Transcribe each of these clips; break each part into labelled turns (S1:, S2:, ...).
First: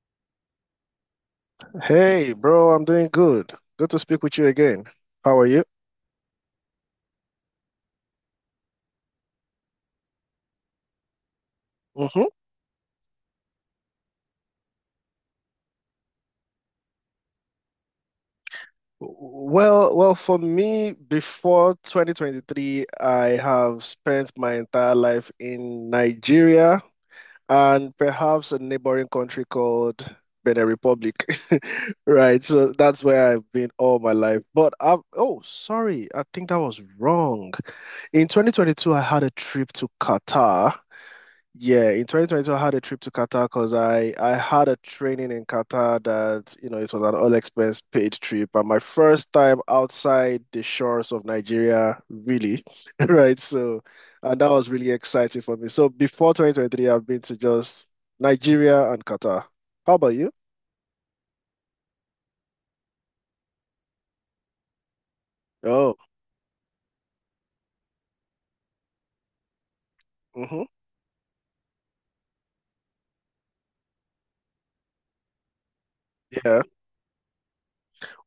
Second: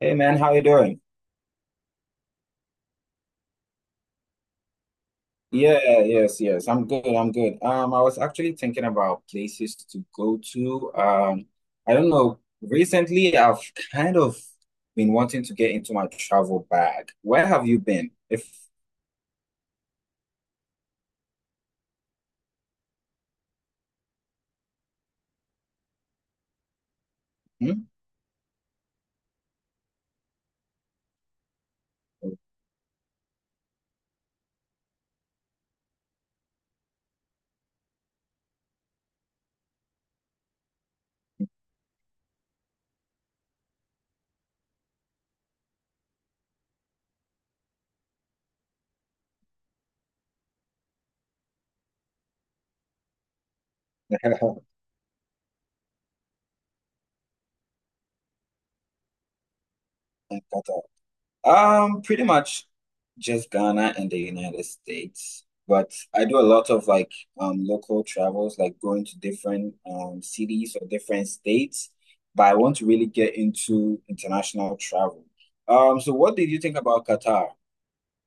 S1: Hey man, how you doing?
S2: Hey, bro, I'm doing good. Good to speak with you again. How are you?
S1: Yeah, yes, yes. I'm good. I'm good. I was actually thinking about places to go to. I don't
S2: hmm
S1: know. Recently, I've kind of been wanting to get into my travel bag. Where have you been? If
S2: well, for me, before 2023, I have spent my entire life in Nigeria
S1: Hmm?
S2: and perhaps a neighboring country called Benin Republic. Right, so that's where I've been all my life. But I've, oh, sorry, I think that was wrong. In 2022, I had a trip to Qatar. Yeah, in 2022, I had a trip to Qatar because I had a training in Qatar that it was an all expense paid trip and my first time outside the shores of Nigeria, really, right? And that was really exciting for me. So before 2023, I've been to just Nigeria and Qatar. How about you?
S1: Pretty much just Ghana and the United States. But
S2: Oh,
S1: I do a lot of like local travels, like going to different
S2: mm-hmm.
S1: cities or different states. But I want to really get into international travel. So what did you
S2: Yeah.
S1: think about Qatar?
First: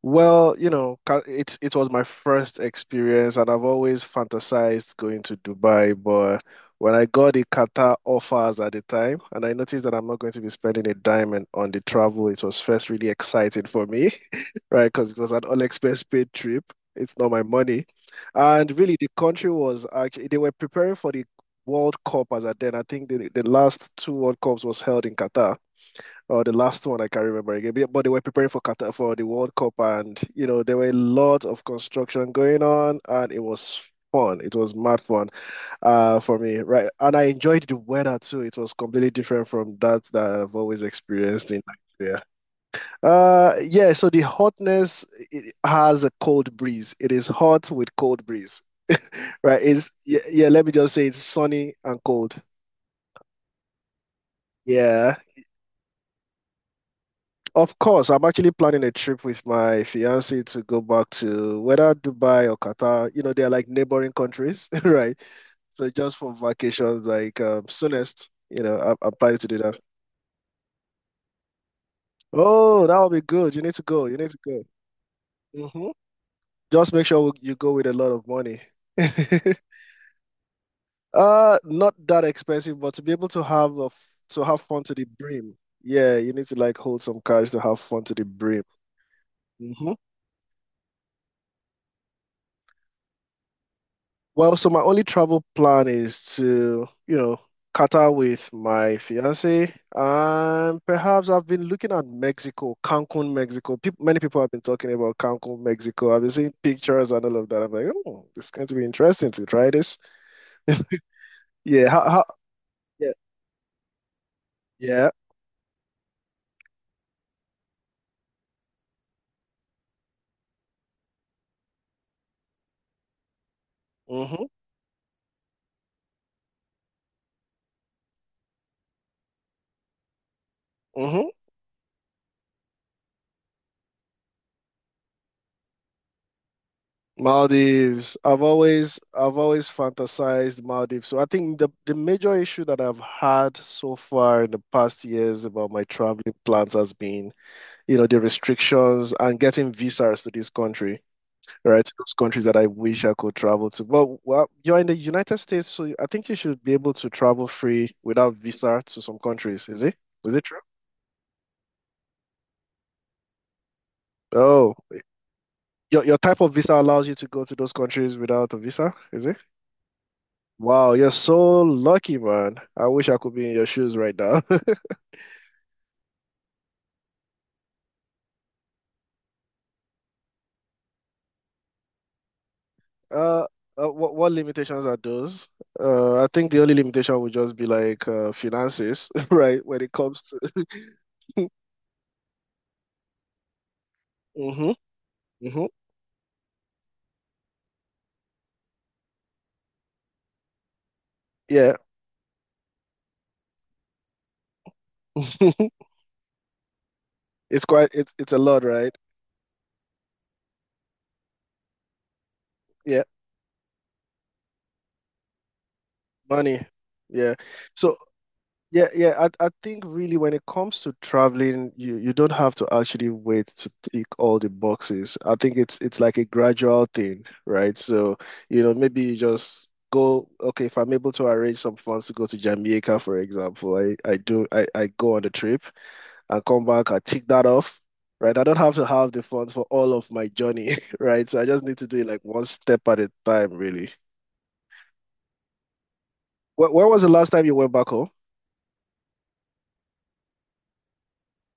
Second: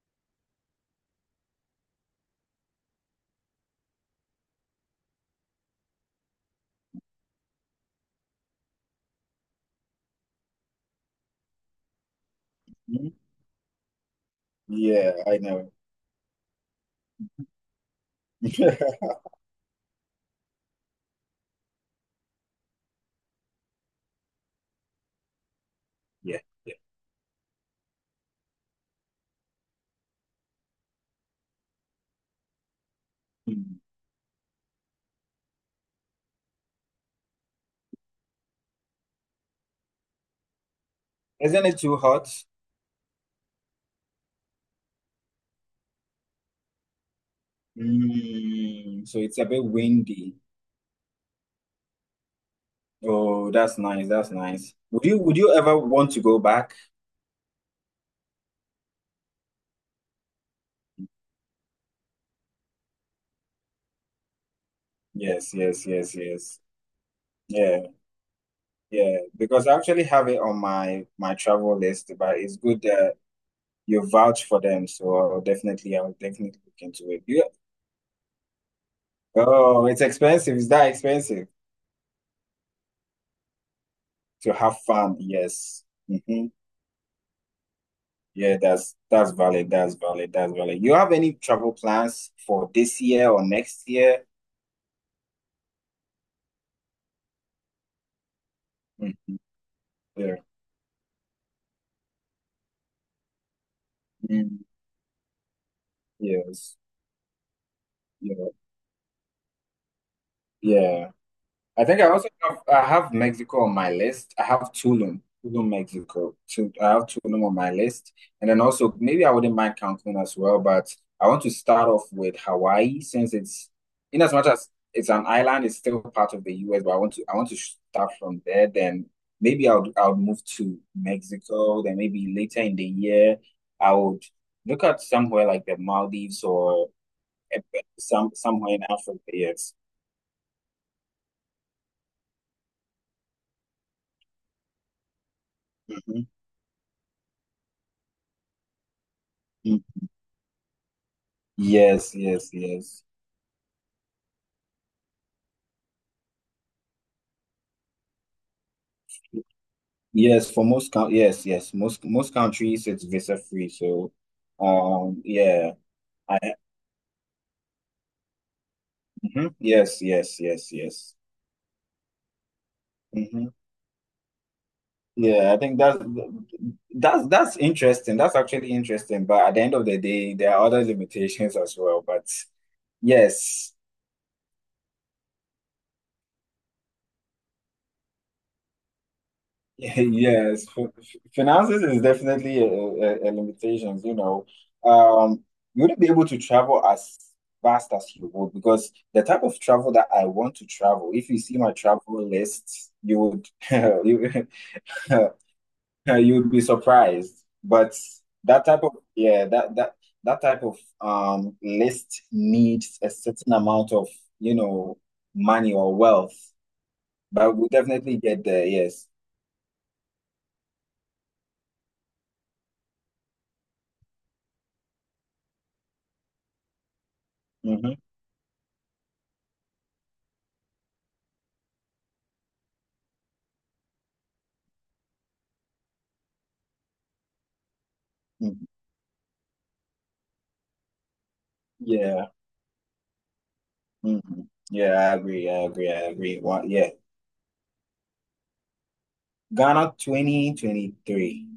S2: Well, you know, it was my first experience, and I've always fantasized going to Dubai. But when I got the Qatar offers at the time, and I noticed that I'm not going to be spending a dime and, on the travel, it was first
S1: Hmm?
S2: really exciting for me, right?
S1: Yeah,
S2: Because it was
S1: I
S2: an all
S1: know.
S2: expense paid trip. It's not my money, and really the country was actually they were preparing for the World Cup as at then. I think the last two World Cups was held in Qatar,
S1: Yeah,
S2: or the
S1: yeah.
S2: last one I can't remember again. But yeah, but they were preparing for Qatar for the World Cup, and you know there were lots of construction going on, and it was
S1: Mm.
S2: fun. It was mad fun, for me, right? And I enjoyed the weather too. It was completely different from that I've always experienced in
S1: Isn't it too
S2: Nigeria.
S1: hot?
S2: Yeah. So the hotness, it has a cold breeze. It is hot with cold breeze,
S1: So it's a
S2: right?
S1: bit
S2: It's yeah,
S1: windy.
S2: yeah. Let me just say it's sunny and cold.
S1: Oh, that's nice. That's nice. Would
S2: Yeah.
S1: you would you ever want to go back?
S2: Of course, I'm actually planning a trip with my fiance to go back to whether Dubai or Qatar. You know, they're like neighboring countries, right?
S1: Yes, yes,
S2: So
S1: yes,
S2: just for
S1: yes.
S2: vacations, like
S1: Yeah,
S2: soonest, I'm
S1: yeah,
S2: planning to do
S1: because I
S2: that.
S1: actually have it on my travel list, but it's good
S2: Oh, that would
S1: that
S2: be good. You need to go.
S1: you
S2: You need to
S1: vouch for
S2: go.
S1: them, so I'll
S2: hmm
S1: definitely I'll definitely look
S2: Just make
S1: into it.
S2: sure
S1: Yeah.
S2: you go with a lot of money.
S1: Oh, it's expensive. It's that expensive
S2: Not that expensive, but to be able to have to
S1: to
S2: have
S1: have
S2: fun to the
S1: fun.
S2: brim.
S1: Yes.
S2: Yeah, you
S1: Hmm.
S2: need to like hold some cash to have fun to the
S1: Yeah,
S2: brim.
S1: that's valid.
S2: Mm-hmm.
S1: That's valid. That's valid. You have any travel plans for this year or next year?
S2: Well, so my only travel plan is to, Qatar with my
S1: Mhm.
S2: fiance,
S1: Yeah.
S2: and perhaps I've been looking at Mexico, Cancun, Mexico. Peop Many people have been
S1: Mm.
S2: talking about Cancun, Mexico. I've been seeing
S1: Yes.
S2: pictures and all of that. I'm like, oh,
S1: Yeah.
S2: it's going to be interesting to try this.
S1: Yeah. I
S2: Yeah, how,
S1: think I
S2: how,
S1: also have I
S2: yeah,
S1: have Mexico on my list. I have
S2: yeah.
S1: Tulum, Mexico. So I have Tulum on my list, and then also maybe I wouldn't mind Cancun as well, but I want to start off with Hawaii since it's in as
S2: Mm-hmm,
S1: much as it's an island, it's still part of the US. But I want to start from there. Then maybe I'll move to
S2: mm-hmm.
S1: Mexico. Then maybe later in the year I would look at somewhere like the Maldives or
S2: Maldives.
S1: some somewhere in Africa.
S2: I've always
S1: Yes.
S2: fantasized Maldives. So I think the major issue that I've had so far in the past years about my traveling plans has been, you know, the restrictions and getting
S1: Mhm.
S2: visas to this country, right? To those
S1: Yes,
S2: countries
S1: yes,
S2: that I wish
S1: yes.
S2: I could travel to. But well, you're in the United States, so I think you should be able to travel free without visa to some countries. Is it? Is it
S1: Yes,
S2: true?
S1: for most coun yes, yes. Most countries it's visa free. So
S2: Oh,
S1: yeah.
S2: your
S1: I
S2: type of visa allows you to go to those countries without a visa, is it?
S1: Mhm. Yes, yes, yes,
S2: Wow,
S1: yes.
S2: you're so lucky, man. I wish I could be
S1: Hmm.
S2: in your shoes right now.
S1: Yeah, I think that's interesting. That's actually interesting. But at the end of the day, there are other limitations as well. But
S2: Uh,
S1: yes.
S2: uh, what limitations are those? I think the only limitation would just be like finances, right? When it comes
S1: Yes,
S2: to
S1: finances is definitely a limitations, you know. Um,
S2: hmm
S1: you wouldn't be able to travel as fast as you would because the type of travel that I want to travel, if you see my
S2: Yeah.
S1: travel list, you would you, you would be surprised.
S2: It's quite
S1: But
S2: it's a lot,
S1: that type of
S2: right?
S1: yeah, that type of list needs
S2: Yeah,
S1: a certain amount of, you know, money or wealth.
S2: money. Yeah.
S1: But we'll
S2: So
S1: definitely get there,
S2: yeah,
S1: yes.
S2: yeah, I think really when it comes to traveling, you don't have to actually wait to tick all the boxes. I think it's like a gradual thing, right?
S1: Hmm.
S2: So, you know, maybe you just go, okay, if I'm able to arrange some funds to go to Jamaica, for example, I do I go on the trip, and come back and tick that off, right? I don't have to have the funds for all of my journey, right? So I just need to do it like
S1: Yeah.
S2: one step at a time, really.
S1: Hmm. Yeah, I agree. I agree. I agree. What?
S2: Where
S1: Yeah,
S2: was the last time you went back home?
S1: Ghana, 2023.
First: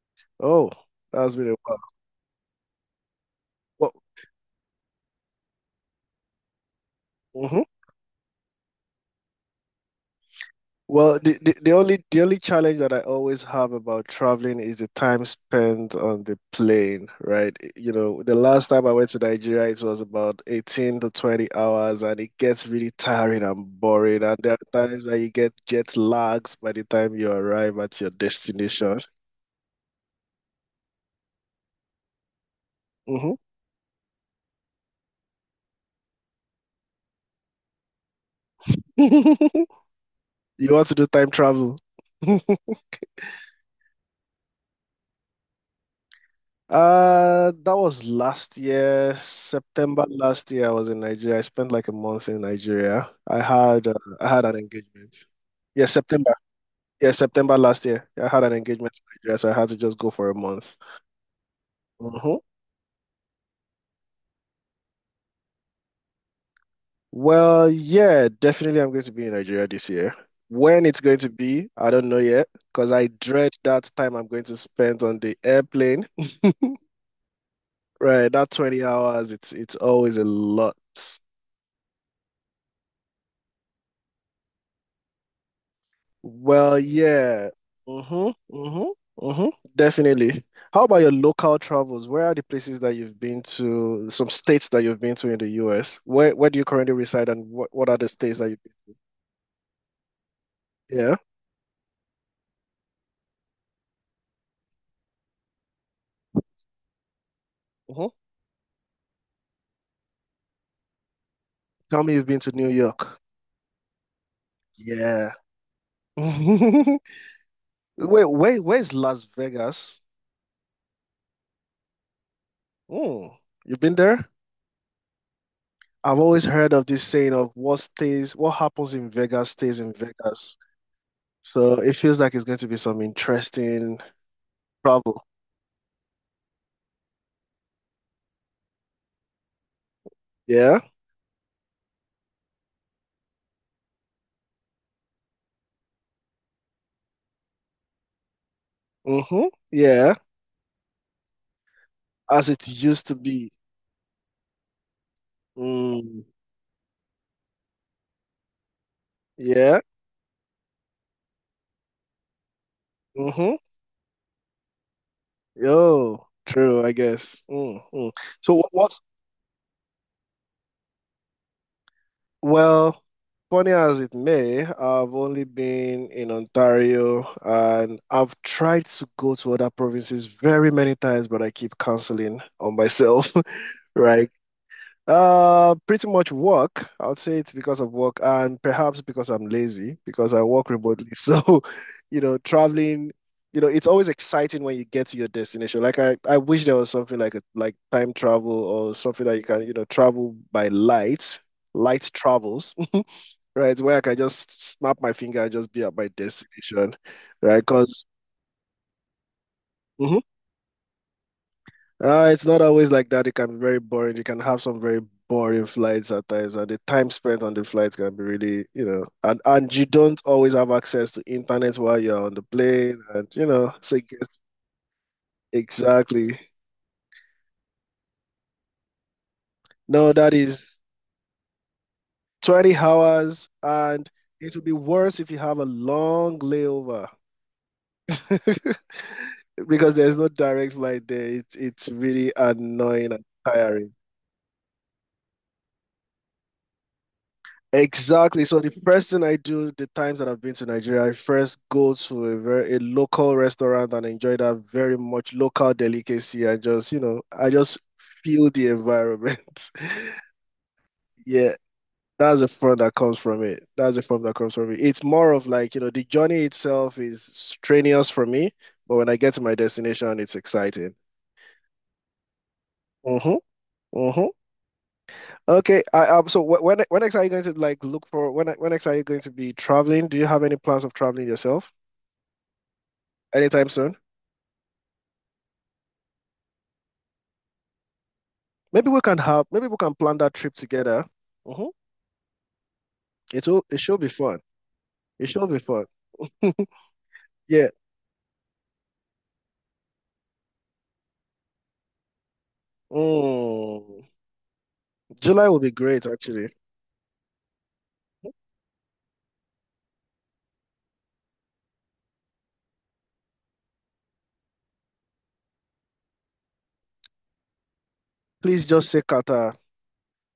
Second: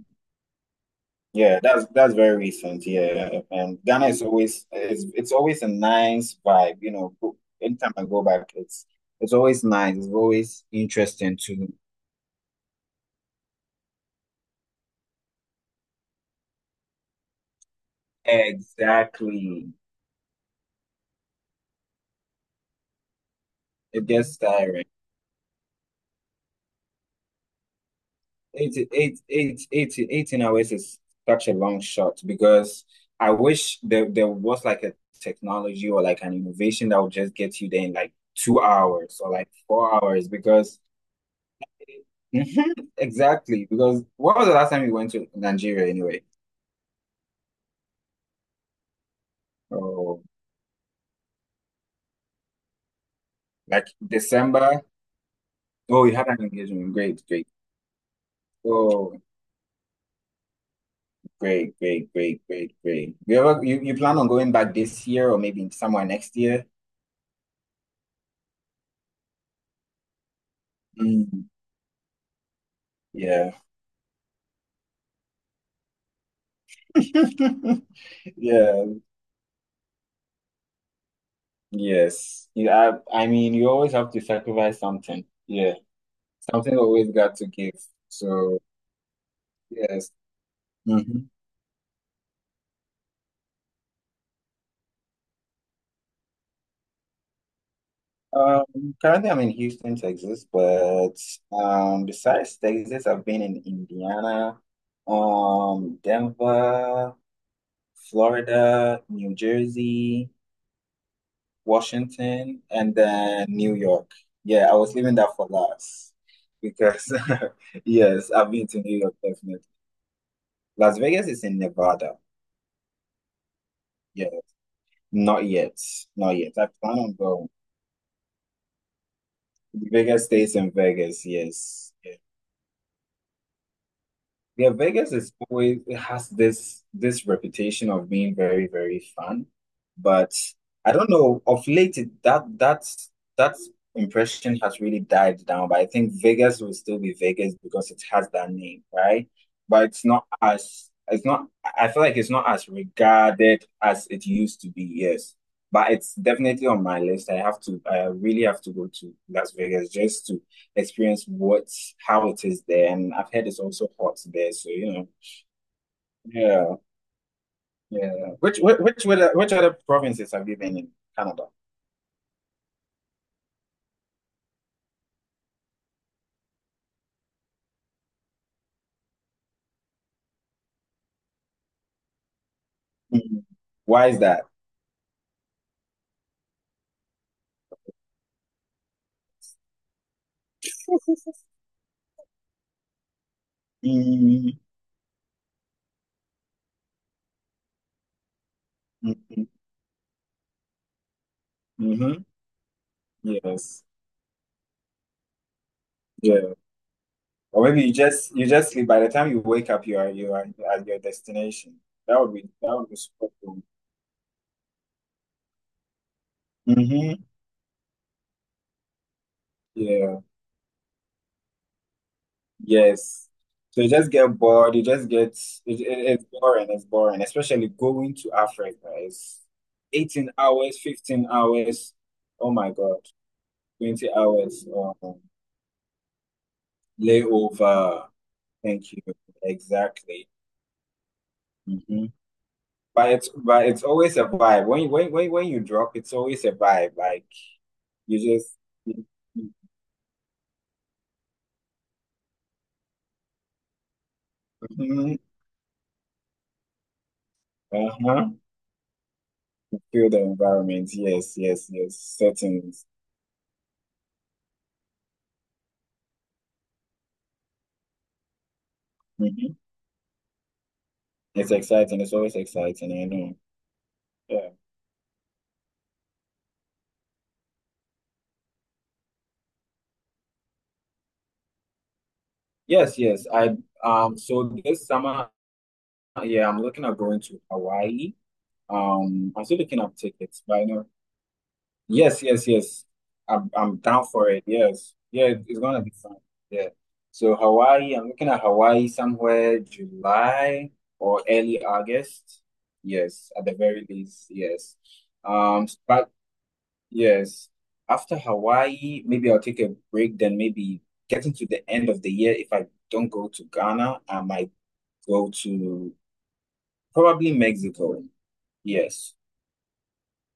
S2: Oh, that's been a
S1: Yeah,
S2: while.
S1: that's very recent. Yeah, and
S2: Well,
S1: Ghana, is always it's always a nice vibe. You know,
S2: mhm.
S1: anytime I go back, it's always nice. It's always
S2: Well, the,
S1: interesting
S2: the,
S1: to.
S2: the only challenge that I always have about traveling is the time spent on the plane, right? You know, the last time I went to Nigeria,
S1: Exactly.
S2: it was about 18 to 20 hours, and it gets really tiring and
S1: It
S2: boring. And
S1: gets
S2: there are
S1: tiring.
S2: times that you get jet lags by the time you arrive at your
S1: 18,
S2: destination.
S1: 18, 18 hours is such a long shot because I
S2: hmm
S1: wish there was like a technology or like an innovation that would just get you there in like two hours or like
S2: You
S1: 4 hours because
S2: want to do time travel?
S1: Mhm, exactly. Because what was the last time you went to Nigeria anyway?
S2: That was last year, September
S1: Oh,
S2: last year. I was in Nigeria. I spent like a month in Nigeria.
S1: like
S2: I had an
S1: December.
S2: engagement. Yeah,
S1: Oh, you had
S2: September.
S1: an engagement.
S2: Yeah,
S1: Great, great.
S2: September last year. I had an engagement in
S1: Oh,
S2: Nigeria, so I had to just go for a month.
S1: great, great,
S2: hmm
S1: great, great, great. You ever you, you plan on going back this year or maybe somewhere next year?
S2: Well, yeah, definitely I'm going to be in Nigeria this year. When it's going to
S1: Mm,
S2: be, I don't know yet, because I dread
S1: yeah.
S2: that time I'm going to spend on the airplane. Right, that 20
S1: Yeah,
S2: hours, it's always a lot.
S1: yes. Yeah, I mean, you always have to sacrifice something. Yeah, something
S2: Well,
S1: always got to
S2: yeah.
S1: give.
S2: Mm-hmm.
S1: So,
S2: Mm-hmm. Mm-hmm.
S1: yes.
S2: Definitely. How about your
S1: Hmm.
S2: local travels? Where are the places that you've been to, some states that you've been to in the US? Where do you currently reside and what are the states that you've
S1: Um,
S2: been to?
S1: currently I'm in Houston, Texas,
S2: Yeah.
S1: but besides Texas, I've been in Indiana, Denver,
S2: Mm-hmm.
S1: Florida, New Jersey,
S2: Tell me you've been to
S1: Washington,
S2: New
S1: and
S2: York.
S1: then New York. Yeah, I was leaving that
S2: Yeah.
S1: for last
S2: Wait,
S1: because
S2: wait,
S1: yes, I've been to
S2: where's
S1: New York.
S2: Las Vegas?
S1: Las Vegas is in Nevada.
S2: Mm. You've been
S1: Yeah,
S2: there?
S1: not yet.
S2: I've
S1: Not
S2: always
S1: yet. I
S2: heard of
S1: plan
S2: this
S1: on
S2: saying
S1: going.
S2: of what stays, what happens in Vegas stays in
S1: Vegas
S2: Vegas.
S1: stays in Vegas.
S2: So
S1: Yes.
S2: it feels like it's going to be some interesting
S1: Yeah, Vegas,
S2: travel.
S1: is always it has this reputation of being very, very fun, but
S2: Yeah.
S1: I don't know, of late it, that that's that impression has really died down. But I think Vegas will still be Vegas because it has that name, right?
S2: Mm-hmm.
S1: But it's
S2: Yeah.
S1: not as it's not I feel like it's
S2: As
S1: not
S2: it
S1: as
S2: used to be.
S1: regarded as it used to be, yes. But it's
S2: Mm.
S1: definitely on my list. I really have to go to Las
S2: Yeah.
S1: Vegas just to experience what how it is there. And I've heard
S2: Mm-hmm.
S1: it's also hot there, so
S2: Yo,
S1: yeah,
S2: true, I guess. Mm-hmm.
S1: yeah.
S2: So
S1: Which
S2: what,
S1: which
S2: what's
S1: which other provinces have you been in Canada?
S2: well, funny as it may, I've only been in Ontario and I've tried to go to other provinces very many times, but I keep canceling on myself,
S1: Mhm. Why is
S2: right?
S1: that?
S2: Pretty much work. I would say it's because of work and perhaps because I'm lazy because I work remotely. So, you know, traveling, you know, it's always
S1: Mm-hmm.
S2: exciting when you get to your destination. Like I wish there was something like a like time travel or something that you can, you know, travel by light, light
S1: Hmm.
S2: travels, right?
S1: Yes.
S2: Where I can just snap my finger and just be at my
S1: Yeah.
S2: destination, right?
S1: Or maybe you
S2: Because
S1: just you just sleep. By the time you wake up, you are at your destination. That would be
S2: It's not
S1: that would
S2: always
S1: be
S2: like that.
S1: super
S2: It can be
S1: cool.
S2: very boring. You can have some very boring flights at times, and the time
S1: Hmm.
S2: spent on the flights can be really, you know, and you don't
S1: Yeah.
S2: always have access to internet while you're on the plane, and
S1: Yes.
S2: you know,
S1: So you
S2: so it
S1: just get
S2: gets,
S1: bored, you just get it, it-
S2: exactly.
S1: it's boring, especially going to Africa. It's
S2: No,
S1: 18
S2: that is
S1: hours, 15 hours. Oh my
S2: 20
S1: God,
S2: hours, and
S1: 20
S2: it will
S1: hours
S2: be worse if you have a long layover
S1: layover. Thank you.
S2: because there's no
S1: Exactly.
S2: direct flight there. It's
S1: Hmm.
S2: really
S1: But
S2: annoying and
S1: it's but it's
S2: tiring.
S1: always a vibe. When you drop, it's always a vibe. Like you
S2: Exactly.
S1: just.
S2: So the first thing I do the times that I've been to Nigeria, I first go to a very a local restaurant and enjoy that very
S1: Mhm.
S2: much local delicacy. I just, you know, I just
S1: Uh-huh.
S2: feel the environment.
S1: Feel the environment. Yes,
S2: Yeah,
S1: yes, yes.
S2: that's the fun
S1: Settings.
S2: that comes from it. That's the fun that comes from it. It's more of like, you know, the journey itself is strenuous for me, but when I get to my destination, it's exciting.
S1: It's exciting. It's always exciting, I know.
S2: Mm-hmm. Mm-hmm.
S1: Yeah.
S2: Okay. I. So when next are you going to like look for when next are you going to be traveling? Do you have any plans of traveling yourself?
S1: Yes, yes. I
S2: Anytime soon.
S1: so this summer, yeah, I'm looking at going to Hawaii.
S2: Maybe we can have,
S1: I'm still
S2: maybe we
S1: looking
S2: can
S1: up
S2: plan that
S1: tickets,
S2: trip
S1: but I know.
S2: together. Mm-hmm.
S1: Yes, yes, yes. I'm
S2: It'll,
S1: I'm
S2: it should
S1: down
S2: be
S1: for
S2: fun.
S1: it. Yes. Yeah,
S2: It should be
S1: it's gonna
S2: fun.
S1: be fun. Yeah. So
S2: Yeah.
S1: Hawaii, I'm looking at Hawaii somewhere July or early August. Yes, at the very
S2: Mm.
S1: least, yes.
S2: July will
S1: Um,
S2: be great,
S1: but
S2: actually.
S1: yes. After Hawaii, maybe I'll take a break. Then maybe getting to the end of the year, if I don't go to Ghana, I might go to probably Mexico.
S2: Please just say
S1: Yes.
S2: Qatar.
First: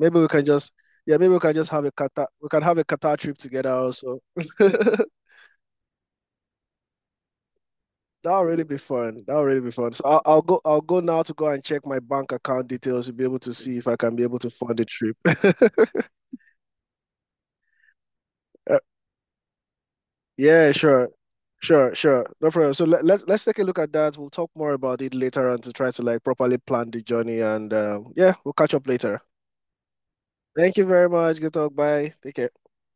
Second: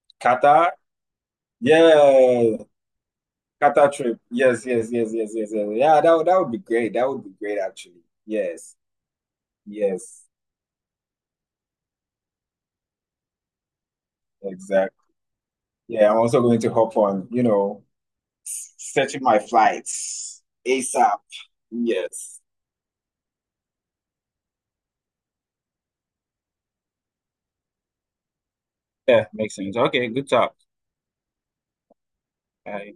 S2: Maybe we can just,
S1: Qatar?
S2: yeah, maybe we can just have a Qatar. We
S1: Yeah.
S2: can have a Qatar trip together
S1: Qatar trip.
S2: also.
S1: Yes, yes, yes, yes, yes, yes. Yeah, that would be great. That would be great actually.
S2: That'll really
S1: Yes.
S2: be fun. That'll really be fun. So
S1: Yes.
S2: I'll go. I'll go now to go and check my bank account details to be able to see if I can be able to fund the
S1: Exactly.
S2: trip.
S1: Yeah, I'm also going to hop on,
S2: All
S1: searching my flights
S2: Yeah, sure.
S1: ASAP.
S2: Sure, sure.
S1: Yes.
S2: No problem. So let's take a look at that. We'll talk more about it later on to try to like properly plan the journey and yeah, we'll catch up later.
S1: Yeah, makes sense. Okay, good talk.
S2: Thank you very much. Good talk. Bye. Take care.
S1: Bye.